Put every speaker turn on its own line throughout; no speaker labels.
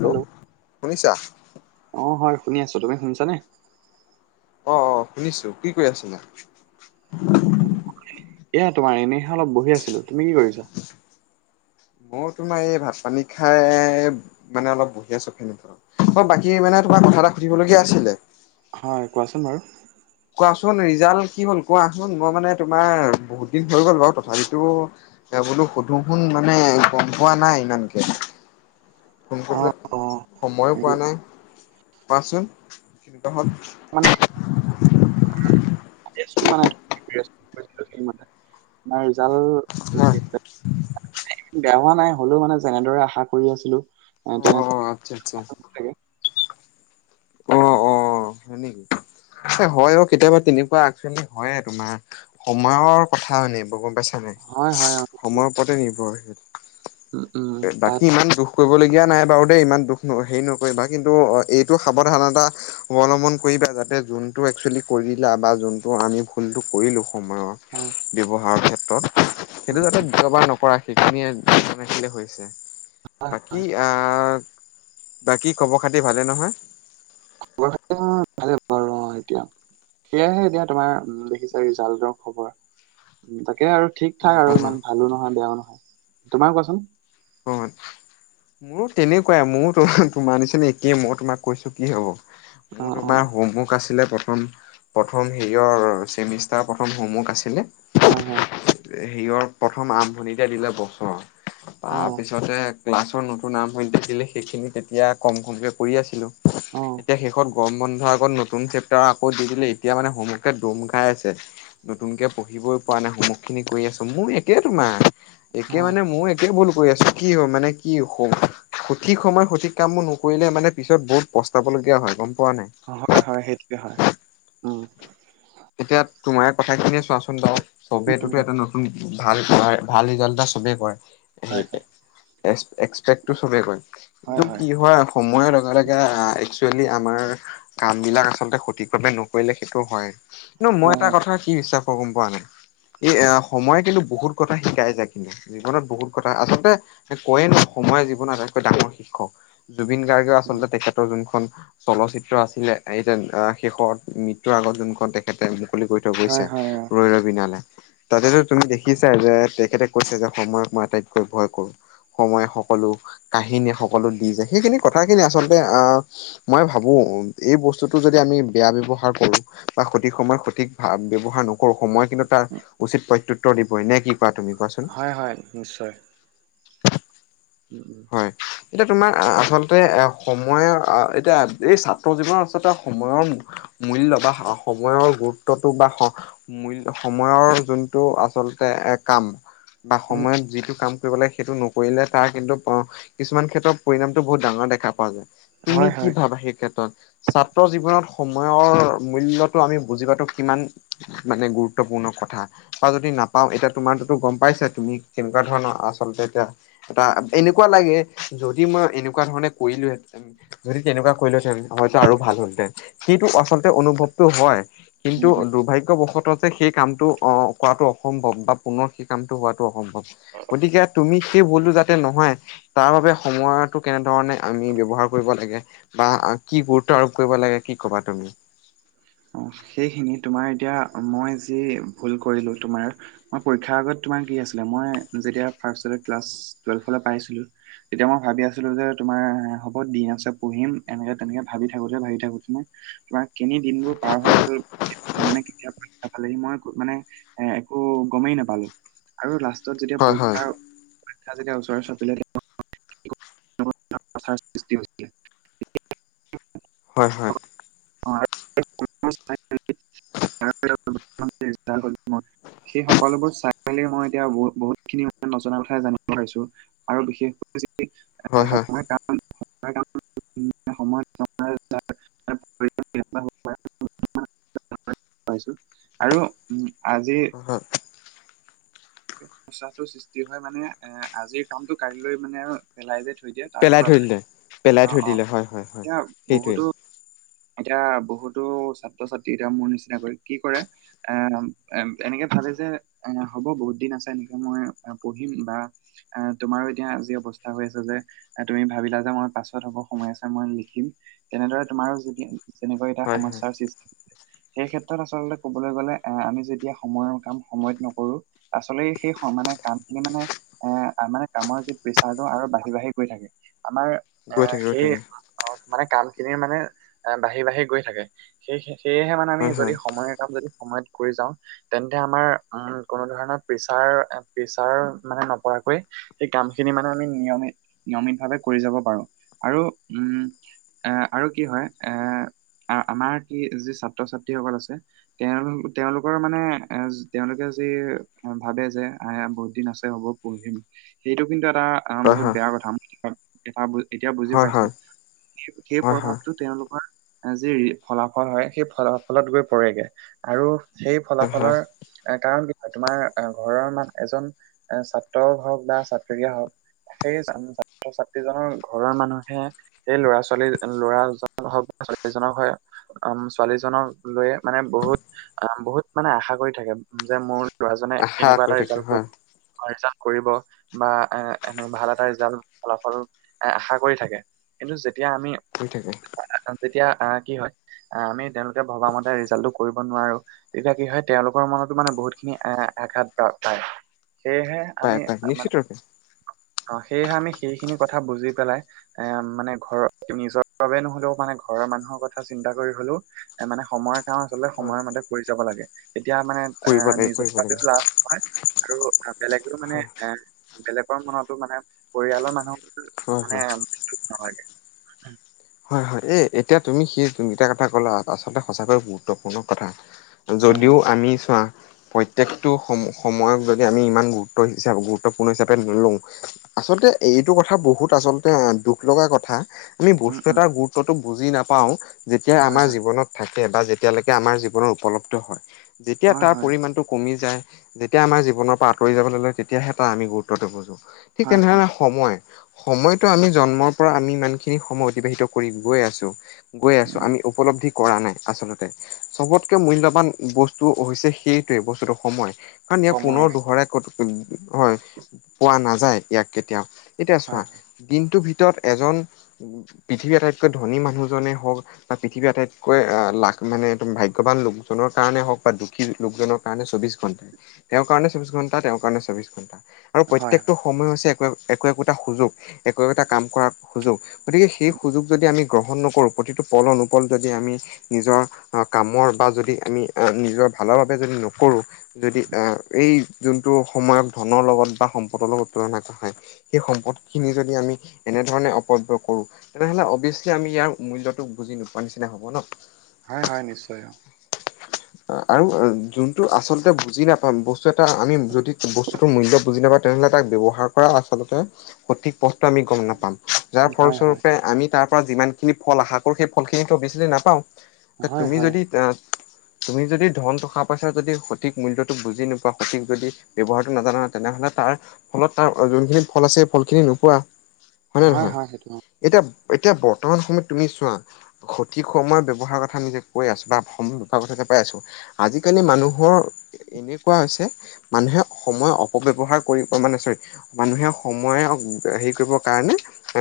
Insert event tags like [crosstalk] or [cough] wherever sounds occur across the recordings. Hello শুনিছা?
অ', হয় শুনি আছো, তুমি শুনিছানে?
অ', অ', শুনিছো, কি কৰি আছিলা?
এয়া তোমাৰ এনেইহে অলপ বহি আছিলো, তুমি কি কৰিছা?
মই তোমাৰ এই ভাত পানী খাই মানে অলপ বহি আছো ফেনৰ তলত। অ', বাকী মানে তোমাৰ কথা এটা সুধিবলগীয়া আছিলে।
হয়, কোৱাচোন বাৰু।
কোৱাচোন ৰিজাল্ট কি হ'ল কোৱাচোন, মই মানে তোমাৰ বহুত দিন হৈ গ'ল বাৰু তথাপিতো বোলো সুধো শুন মানে গম পোৱা নাই ইমানকে। ফোন
অ
কৰিবলে
অ
সময়ো
এই
পোৱা নাই, কোৱাচোন তহঁত
[unintelligible] আমাৰ ৰিজালট
হা
বেয়া হোৱা নাই, হলেও মানে যেনেদৰে আশা কৰি আছিলো এ
অ আচ্ছা আচ্ছা
তেনে
অ
[inaudible]
অ', হয় নেকি? হয়, অ', কেতিয়াবা তেনেকুৱা একচোৱেল হয়য়ে তোমাৰ, সময়ৰ কথা [unintelligible]
হয় হয় অ সেইটোৱে।
সময়ৰ ওপতে নিৰ্ভৰশীল,
উম উম
বাকী
তাত
ইমান দুখ কৰিবলগীয়া নাই বাৰু দেই, ইমান দুখ ন হেৰি নকৰিবা। কিন্তু, এইটো সাৱধানতা অৱলম্বন কৰিবা যাতে, যোনটো একচুৱেলি কৰিলা বা যোনটো আমি ভুলটো কৰিলো সময়ত
হয়।
ব্যৱহাৰৰ ক্ষেত্ৰত,
উম উম,
সেইটো যাতে দুবাৰ নকৰা সেইখিনিয়ে [unintelligible] হৈছে।
হয় হয়
বাকী আ বাকী খবৰ খাতি ভালে নহয়?
খবৰ খাতি ভাল। নোৱাৰো মই এতিয়া, সেয়াহে এতিয়া তোমাৰ ৰিজাল্ট দেখিছা ৰিজাল্টৰ খবৰ তাকে আৰু ঠিক ঠাক
অ',
আৰু
অ',
ইমান ভালো নহয়, বেয়াও নহয়, তোমাৰ কোৱাচোন?
হয়। মোৰো তেনেকুৱাই মোৰো তোমাৰ নিচিনাই একেই, মই তোমাক কৈছো কি হ'ব।
অ
মোৰ
অ
তোমাৰ হোমৱৰ্ক আছিলে প্ৰথম। প্ৰথম হেৰিয়ৰ চেমিষ্টাৰ প্ৰথম হোমৱৰ্ক আছিলে।
হয়, হয়।
হেৰিয়ৰ প্ৰথম আৰম্ভণিতে দিলে বছৰ
অ
তাৰ পিছতে ক্লাছৰ নতুন আৰম্ভনিতে দিলে, সেইখিনি তেতিয়া কম কমকে কৰি আছিলো।
অ
এতিয়া শেষত গম বন্ধৰ আগত নতুন চেপটাৰ আকৌ দি দিলে, এতিয়া মানে হোমৱৰ্কে দম খাই আছে। নতুনকে পঢ়িবই পৰা নাই, হোমৱৰ্ক খিনি কৰি আছো। মোৰ একে তোমাৰ,
অ
একে মানে মোৰ [unintelligible] ভুল কৰি আছো, কি হ মানে কি সঠিক সময়ত সঠিক কামবোৰ নকৰিলে মানে পিছত বহুত পস্তাবলগীয়া হয় গম পোৱা নাই।
হয়, হয়, সেইটোৱে হয়, উম।
এতিয়া তোমাৰ কথাখিনিয়ে চোৱাচোন বাৰু, চবেতো
উম
এটা নহয়। ভাল, ভাল ৰিজাল্ট এটা চবেই কৰে।
হয় হয়
সেই এক্সপেক্টটো চবেই কৰে, কিন্তু কি হয় সময়ৰ লগে লগে একচুৱেলি আমাৰ কাম বিলাক আচলতে সঠিকভাৱে নকৰিলে সেইটো হয়। কিন্তু মই
হয়
এটা
হয়
কথা কি বিশ্বাস কৰো গম পোৱা নাই। এই সময়ে কিন্তু বহুত কথা শিকাই যায় কিন্তু। জীৱনত বহুত কথা, আচলতে কয়ে নহ সময়ে জীৱন আটাইতকৈ ডাঙৰ শিক্ষক। জুবিন
উম
গাৰ্গেও যোনখন চলচিত্ৰ আছিলে, শেষত মৃত্যুৰ আগত যোনখন তেখেতে মুকলি কৰি থৈ
হয়
গৈছে,
হয় অ
ৰৈ ৰ বিনালে তাতেটো তুমি দেখিছাই যে, তেখেতে কৈছে যে সময়ক মই আটাইতকৈ ভয় কৰো সময়ে সকলো কাহিনীয়ে সকলো দি যায়, সেইখিনি কথাখিনি আচলতে আহ মই ভাবোঁ, এই বস্তুটো যদি আমি বেয়া ব্যৱহাৰ কৰোঁ, বা সঠিক সময় সঠিক ভাৱ ব্যৱহাৰ নকৰো, সময় কিন্তু, তাৰ উচিত প্ৰত্যুত্তৰ দিবই নে কি? কোৱা তুমি কোৱাচোন
হয় হয়, নিশ্চয়। উম উম।
হয় এতিয়া তোমাৰ আচলতে, এ সময়ৰ এতিয়া এই ছাত্ৰ জীৱনৰ আচলতে সময়ৰ মূল্য বা সময়ৰ গুৰুত্বটো বা মূল্য সময়ৰ যোনটো আচলতে এ কাম বা
উম
সময়ত যিটো কাম কৰিব লাগে সেইটো নকৰিলে তাৰ কিন্তু, অ', কিছুমান ক্ষেত্ৰৰ পৰিণামটো বহুত ডাঙৰ দেখা পোৱা যায়, তুমি
হয়
কি
হয়
ভাবাঁ সেই ক্ষেত্ৰত? ছাত্ৰ জীৱনত সময়ৰ মূল্যটো আমি বুজি পোৱাটো কিমান মানে গুৰুত্বপূৰ্ণ কথা। বা যদি নাপাওঁ, এতিয়া তোমাৰটো গম পাইছাই, তুমি কেনেকুৱা ধৰণৰ আচলতে এতিয়া এটা এনেকুৱা লাগে, যদি মই এনেকুৱা ধৰণে কৰিলোঁহেতেন, যদি তেনেকুৱা কৰিলোঁহেতেন হয়তো আৰু ভাল হল হেতেন, সেইটো আচলতে অনুভৱটো হয়,
উম
কিন্তু দুৰ্ভাগ্যবশত সেই কামটো অ', কৰাটো অসম্ভৱ বা পুনৰ সেই কামটো হোৱাটো অসম্ভৱ, গতিকে তুমি সেই ভুলটো যাতে নহয়, তাৰ বাবে সময়টো কেনেধৰণে আমি ব্যৱহাৰ কৰিব লাগে বা কি গুৰুত্ব আৰোপ কৰিব লাগে কি ক'বা তুমি?
অ', সেইখিনি তোমাৰ এতিয়া মই যি ভুল কৰিলোঁ, তোমাৰ পৰীক্ষাৰ আগত তোমাক কি [unintelligible] আছিলোঁ মই যেতিয়া তেতিয়া মই ভাবি আছিলোঁ যে, তোমাৰ হ'ব দিন আছে পঢ়িম এনেকে তেনেকে ভাবি থাকোতে ভাবি থাকোঁতে তোমাৰ কেনি দিনবোৰ পাৰ হৈ গ'ল মানে, কেতিয়া পাৰীখা পালেহি, মই মানে একো গমেই নাপালো। আৰু লাষ্টত যেতিয়া
হয় হয়
পৰীক্ষাৰ যেতিয়া ওচৰ চাপিলে, [unintelligible] সৃষ্টি হৈ আছিল
হয় হয়।
হৈছিলে [unintelligible] সেই সকলোবোৰ চাই, মই এতিয়া বহুত খিনি মই নজনা কথাই জানিব পাৰিছোঁ। আৰু বিশেষকৈ
হয় হয়।
সময় কাম সময় অ [unintelligible] পইছোঁ আৰু উ, আজি [unintelligible]
হয়।
সচাঁটো সৃষ্টি হয় মানে, এ আজিৰ কামটো কাইলৈ মানে, পেলাই যে থৈ দিয়ে, তাৰ
পেলাই
ফলত
থৈ
হয়,
দিলে পেলাই
অ
থৈ
অ',
দিলে হয় হয় হয়
এতিয়া
সেইটোৱে
বহুতো এতিয়া বহুতো ছাত্ৰ-ছাত্ৰী এতিয়া মোৰ নিচিনা কৈ কি কৰে আহ, এনেকে ভাবে যে এ, হ'ব বহুত দিন আছে, এনেকে মই পঢ়িম বা অ', তোমাৰো এতিয়া যি অৱস্থা হৈ আছে যে তুমি ভাবিলাঁ যে, মই পাছত হ'ব সময় আছে মই লিখিম, তেনেদৰে তোমাৰো যেনেকুৱা এটা
হয় হয়
সমস্যাৰ সৃষ্টি সেই ক্ষেত্ৰত আচলতে কবলৈ গ'লে এ, আমি যেতিয়া সময়ৰ কাম সময়ত নকৰো আচলতে সেই সমানে কাম খিনি মানে এ, আমাৰ কামৰ যি প্ৰেচাৰটো, আৰু বাঢ়ি বাঢ়ি গৈ থাকে, আমাৰ
গৈ
অ',
থাকে গৈ
সেই
থাকে
মানে কাম খিনিৰ মানে বাঢ়ি, বাঢ়ি গৈ থাকে, সেই সেয়েহে মানে আমি
হয়
যদি
হয়
সময়ৰ কাম যদি সময়ত কৰি যাওঁ তেন্তে আমাৰ উম, কোনো ধৰণৰ পেচাৰ পেচাৰ মানে নপৰাকৈ সেই কামখিনি মানে আমি নিয়মিত-নিয়মিতভাৱে কৰি যাব পাৰোঁ আৰু উম এ, আৰু কি হয়, এ, আমাৰ কি যি ছাত্ৰ ছাত্ৰীসকল আছে তেওঁলো-তেওঁলোকৰ মানে এ, তেওঁলোকে যি এ, ভাবে যে আ, বহুত দিন আছে হ'ব পঢ়িম, সেইটো কিন্তু এটা অ',
হয়
বহুত
হয়
বেয়া কথা এ, এতিয়া বুজি
হয় হয়
পাইছোঁ সেই
হয় হয়
প্ৰভাৱটো তেওঁলোক যি ফলাফল হয়, সেই ফলাফলত গৈ পৰেগে আৰু সেই
হয় হয়
ফলাফলৰ কাৰণ কি হয়, তোমাৰ ঘৰৰ মান এজন এ, ছাত্ৰ হওঁক বা ছাত্ৰীয়ে হওঁক সেই ছাত্ৰ ছাত্ৰী, ছাত্ৰী জনৰ ঘৰৰ মানুহে সেই ল'ৰা ছোৱালী ল'ৰাজ [unintelligible] ছোৱালীজনৰ হয় উম, ছোৱালী জনক লৈয়ে মানে বহুত, বহুত মানে আশা কৰি থাকে যে মোৰ ল'ৰাজনে
আশা
এনেকুৱা
কৰি
এটা
থাকে
ৰিজাল্ট
হয়
কৰিব। এনেকুৱা ৰিজাল্ট কৰিব বা এ, এ, ভাল এটা ৰিজাল্ট ফলাফল এ, আশা কৰি থাকে। কিন্তু যেতিয়া আমি
[unintelligible] থাকে।
যেতিয়া আহ, কি হয়, আমি তেওঁলোকে ভবা মতে ৰিজাল্টটো কৰিব নোৱাৰো তেতিয়া কি হয়, তেওঁলোকৰ মনতো মানে বহুতখিনি এ, আঘাত প্ৰাপ্ত হয়, সেয়েহে আমি
পায়, পায়
মানে
নিশ্চয়িতৰূপে।
অ', সেয়েহে আমি সেইখিনি কথা বুজি পেলাই এ, মানে ঘৰৰ নিজৰ বাবে নহ'লেও মানে ঘৰৰ মানুহৰ কথা চিন্তা কৰি হ'লেও এ, মানে সময়ত কাম আচলতে
হয়
সময়মতে কৰি যাব লাগে, এতিয়া মানে এ,
কৰিব লাগে
নিজৰ
কৰিব
বাবে
লাগে
লাভ হয় আৰু বেলেগেও মানে
হয়
এ, বেলেগৰ মনতো মানে পৰিয়ালৰ মানুহ
হয়
মানে
হয়
[unintelligible] নহয়।
হয়, হয়, এ, এতিয়া তুমি সি যোনকিটা কথা ক'লা, আচলতে সঁচাকৈয়ে গুৰুত্বপূৰ্ণ কথা।
হয়
যদিও
হয়
আমি চোৱা পই প্ৰত্যেকটো সম-সময়ক যদি আমি ইমান গুৰুত্ব হিচাপে গুৰুত্বপূৰ্ণ হিচাপে ধৰি লওঁ আচলতে এইটো কথা বহুত আচলতে দুখ লগা কথা আমি
উম উম
এটা গুৰুত্বতটো বুজি নাপাওঁ, যেতিয়াই
হয়
আমাৰ
হয়
জীৱনত থাকে বা যেতিয়ালৈকে আমাৰ জীৱনত উপলব্ধ হয়, যেতিয়া
হয়
তাৰ
হয়
পৰিমানটো কমি যায় যেতিয়া আমাৰ জীৱনৰ পৰা আঁতৰি যাবলৈ লয়, তেতিয়াহে তাৰ আমি গুৰুত্বটো বুজো। ঠিক
হয় হয়
তেনেধৰণে সময়! সময়তো আমি জন্মৰ পৰা আমি ইমান খিনি সময় অতিবাহিত কৰি গৈ আছোঁ, গৈ আছো
উম
আমি উপলব্ধি কৰা নাই আচলতে, চবতকে মূল্যবান বস্তু হৈছে সেইটোৱে বস্তুটো সময়। কাৰণ ইয়াক
সময়ে
পুনৰ দোহৰাই হয়, পোৱা নাযায় ইয়াক কেতিয়াও এতিয়া চোৱা
হয় হয়
দিনটোৰ ভিতৰত এজন পৃথিৱীৰ আটাইতকৈ ধনী মানুহজনেই হওঁক বা পৃথিৱী আটাইতকৈ আহ, লাখ মানে এইটো ভাগ্যৱান লোকজনৰ কাৰণে হওঁক বা দুখী লোকজনক কাৰণে চৌবিশ ঘণ্টা, তেওঁৰ কাৰণেও চৌবিশ ঘণ্টা, তেওঁৰ কাৰণেও চৌবিশ ঘণ্টা। আৰু
হয় হয়
প্ৰত্যেকটো সময় হৈছে একো একো একোটা সুযোগ, একো একোটা কাম কৰাৰ সুযোগ গতিকে সেই সুযোগ যদি আমি গ্ৰহণ নকৰোঁ, প্ৰতিটো পল অনুপল যদি আমি নিজৰ কামৰ বা যদি আমি আহ, নিজৰ ভালৰ বাবে যদি নকৰোঁ যদি এ, এই যোনটো সময়ত ধনৰ লগত বা সম্পদৰ লগত তুলনা নহয় সেই সম্পদখিনি যদি আমি এনেধৰণে অপবয় কৰোঁ তেনেহ'লে অভিয়াছলি আমি ইয়াৰ মূল্যটো বুজি নোপোৱা নিচিনা হ'ব ন!
হয়, হয়, নিশ্চয় অ'।
আৰু যোনটো আচলতে বুজি নাপাম, বস্তু এটা আমি যদি বস্তুতো মূল্য বুজি নাপাও তেনেহ'লে তাক ব্যৱহাৰ কৰা আচলতে সঠিক পথটো আমি গম নাপাম, যাৰ
হয়
ফলস্বৰূপ
হয়
পে আমি তাৰ পৰা যিমানখিনি ফল আশা কৰোঁ, সেই ফলখিনিটো অবিয়াছলি নাপাওঁ।
হয়
তুমি
হয়
যদি আ তুমি যদি ধন টকা-পইচা যদি সঠিক মূল্যটো বুজি নোপোৱা, সঠিক যদি ব্যৱহাৰটো নাজানা তেনেহ'লে তাৰফলত তাৰ যোনখিনি ফল আছে ফলখিনি নোপোৱা। হয় নে নহয়? এতিয়া এতিয়া বৰ্তমান সময়ত তুমি চোৱা সঠিক সময় ব্যৱহাৰৰ কথা আমি যে কৈ আছোঁ বা সম ব্যৱহাৰ কথা যে কৈ আছোঁ আজিকালি মানুহৰ এনেকুৱা হৈছে মানুহে সময় অপব্যৱহাৰ কৰিব মানে চৰি মানুহে সময়ক হেৰি কৰিব কাৰণে এ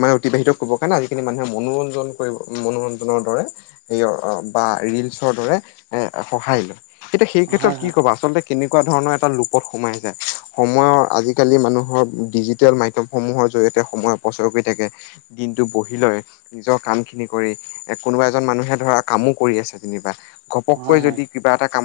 মানে অতিবাহিত কৰিবৰ কাৰণে আজিকালি মানুহে মনোৰঞ্জন কৰিব মনোৰঞ্জনৰ দৰে এইয়া বা ৰিলচৰ দৰে এ, সহায় লয় তেতিয়া সেই ক্ষেত্ৰত
হয়
কি
হয়
ক'ব, আচলতে কেনেকুৱা ধৰণৰ এটা লোপত সোমাই আহিছে, সময়ৰ আজিকালি মানুহৰ ডিজিটেল মাধ্যম সমূহৰ জৰিয়তে সময় অপচয় কৰি থাকে, দিনটো বহি লয়। নিজৰ কামখিনি কৰি এ, কোনোবা এজন মানুহে ধৰা কামো কৰি আছে যেনিবা ঘপককৈ
হয় হয়
যদি কিবা এটা কাম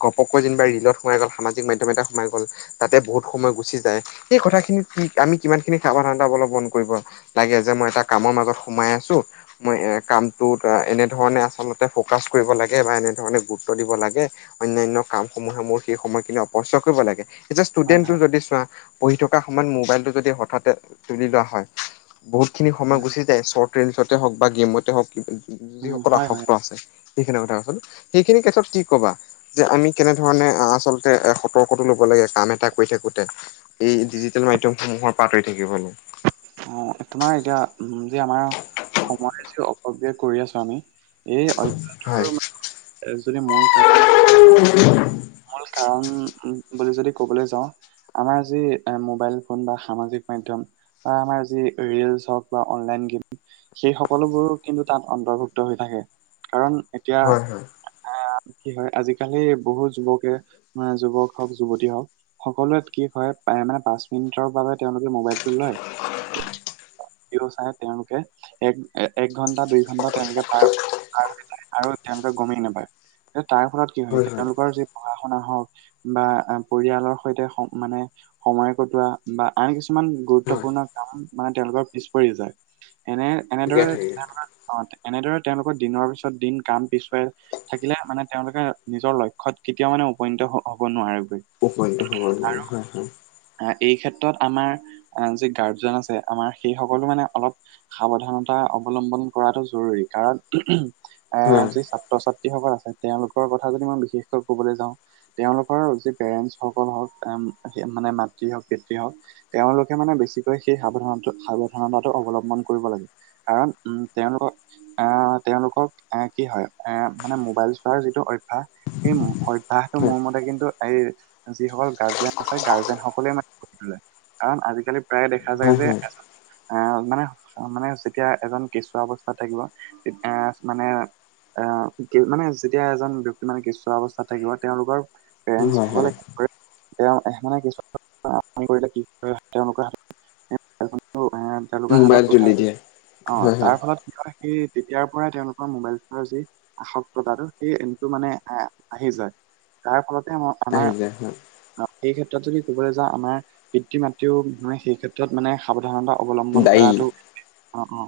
ঘপককে যেনিবা ৰীলত সোমাই গ'ল, সামাজিক মাধ্যম এটা সোমাই গ'ল তাতে বহুত সময় গুচি যায়, সেই কথাখিনিত কি আমি কিমানখিনি সাৱধানতা অৱলম্বন কৰিব লাগে যে মই এটা কামৰ মাজত সোমাই আছোঁ মই এ, কামটোত এনেধৰণে আচলতে ফকাচ কৰিব লাগে বা এনেধৰণে গুৰুত্ব দিব লাগে অন্যান্য কামসমূহে মোৰ সেই সময়খিনি অপচয় কৰিব লাগে। এতিয়া
হয় হয়
ষ্টুডেণ্টটো যদি চোৱা পঢ়ি থকা সময়ত মোবাইলটো যদি হঠাতে তুলি লোৱা হয় বহুতখিনি সময়
হয়
গুচি যায়, চৰ্ট ৰীলচতে হওক বা গেমতে হওক,
উম
যিসকল
হয় হয়
আসক্ত
অ
আছে। সেইখিনি কথা কচোন, সেইখিনিৰ ক্ষেত্ৰত কি কবা যে আমি কেনেধৰণে আচলতে এ, সতৰ্কতো ল'ব লাগে, কাম এটা কৰি থাকোতে ই ডিজিটেল মাধ্যমসমূহৰ পাৰ্থ হৈ থাকিবনো।
অ' তোমাৰ এতিয়া উ, যে আমাৰ সময় যি অপবয় কৰি আছোঁ আমি এই
হয়
অভ্যাসটোৰ মানে যদি মোৰ কাৰনে মূল কাৰণ বুলি যদি ক'বলৈ যাওঁ আমাৰ যি মোবাইল ফোন বা সামাজিক মাধ্যম আমাৰ যি ৰিলচ হওক বা অনলাইন গেম সেই সকলোবোৰো কিন্তু তাত অন্তৰ্ভুক্ত হৈ থাকে। কাৰণ এতিয়া
হয় হয়
আ, কি হয় আজিকালি বহুত যুৱকে যুৱক হওক, যুৱতী হওক সকলোৱে কি হয় প্ৰায় মানে পাঁচ মিনিটৰ বাবে তেওঁলোকে মোবাইলটো লয়। জিও চাই তেওঁলোকে, এক এক ঘণ্টা, দুই ঘন্টা তেওঁলোকে পাৰ আৰু তেওঁলোকে গমেই নাপায়, তাৰফলত কি হয় তেওঁলোকৰ যি পঢ়া শুনা হওক বা পৰিয়ালৰ সৈতে মানে স-সময় কটোৱা বা আন কিছুমান
হয়
গুৰুত্বপূৰ্ণ কাম মানে তেওঁলোকৰ পিছ পৰি যায়, এনে
ঠিকে
এনেদৰে
ঠিকে
মানে অ' এনেদৰে তেওঁলোকৰ দিনৰ পিছত দিন, কাম পিছুৱাই থাকিলে মানে তেওঁলোকে নিজৰ লক্ষ্যত কেতিয়াও মানে উপনীত হ'ব নোৱাৰে গৈ।
উপধ্য হ'বৰ মানে হয় হয়।
আ, এই ক্ষেত্ৰত আমাৰ যি গাৰ্জেন আছে আমাৰ সেই সকলো মানে অলপ সাৱধানতা অৱলম্বন কৰাটো জৰুৰী কাৰণ এ,
হয়
যি ছাত্ৰ ছাত তিসকল আছে তেওঁলোকৰ কথা যদি মই বিশেষকৈ কবলৈ যাওঁ তেওঁলোকৰ যি পেৰেণ্টচ সকল হওক মানে মা তৃ হওক পিতৃ হওক তেওঁলোকে মানে বেছিকৈ সেই সাৱধানত সাৱধানতাটো অৱলম্বন কৰিব লাগে। কাৰণ উ, তেওঁলোকৰ আ, তেওঁলোকক এ, কি হয় এ, মানে মোবাইল চোৱাৰ যিটো অভ্যাস সেই অভ্যাসটো
হয়
মোৰ মতে কিন্তু এই যিসকল গাৰ্জেন আছে গাৰ যেন সকলোৱে মান কৰি তোলে কাৰণ আজিকালি প্ৰায়ে দেখা যায়
হয় হয়
যে এজন আ, মানে মানে যেতিয়া এজন কেঁচুৱা অৱস্থাত থাকিব তেতিয়াছ মানে এ, মানে যেতিয়া এজন ব্যক্তি মানে কেঁচুৱা অৱস্থাত থাকিব তেওঁলোকৰ
হয় হয়
পেৰেন্টছসকলে কি কৰে তেওঁ এ, মানে কিছু [unintelligible] তেওঁলোকৰ
মোবাইল
হাতত
তুলি দিয়ে
[unintelligible] অ',
হয় হয়
তাৰ ফলত কি কয় সেই তেতিয়াৰ পৰাই তেওঁলোকৰ মোবাইলৰ যি আসক্ততাটো সেইটো মানে আহ আহি যায়। তাৰ ফলতে আম-আমাৰ
আহি যায় হয়
সেই ক্ষেত্ৰত যদি কবলৈ যাওঁ, আমাৰ পিতৃ-মাতৃও মানে সেই ক্ষেত্ৰত মানে সাৱধানতা অৱলম্বন
দায়ী
কৰাটো অ', অ',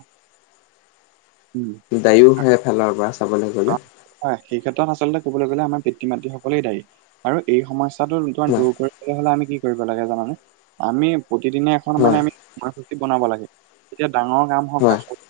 উম।
দায়ীও হয় এফালৰ পৰা চাবলৈ
অ
গ'লে।
হয়, সেই ক্ষেত্ৰত আচলতে কবলৈ গ'লে আমাৰ পিতৃ মাতৃ সকলেই দায়ী। আৰু এই সমস্যাৰটোৰ
হয়
দূৰ কৰি তেতিয়া হ'লে আমি কি কৰিব লাগে জানানে, আমি প্ৰতিদিনে এখন
হয়
মানে আমি [unintelligible] বনাব লাগে। তেতিয়া ডাঙৰ কাম
হয়
হওক বা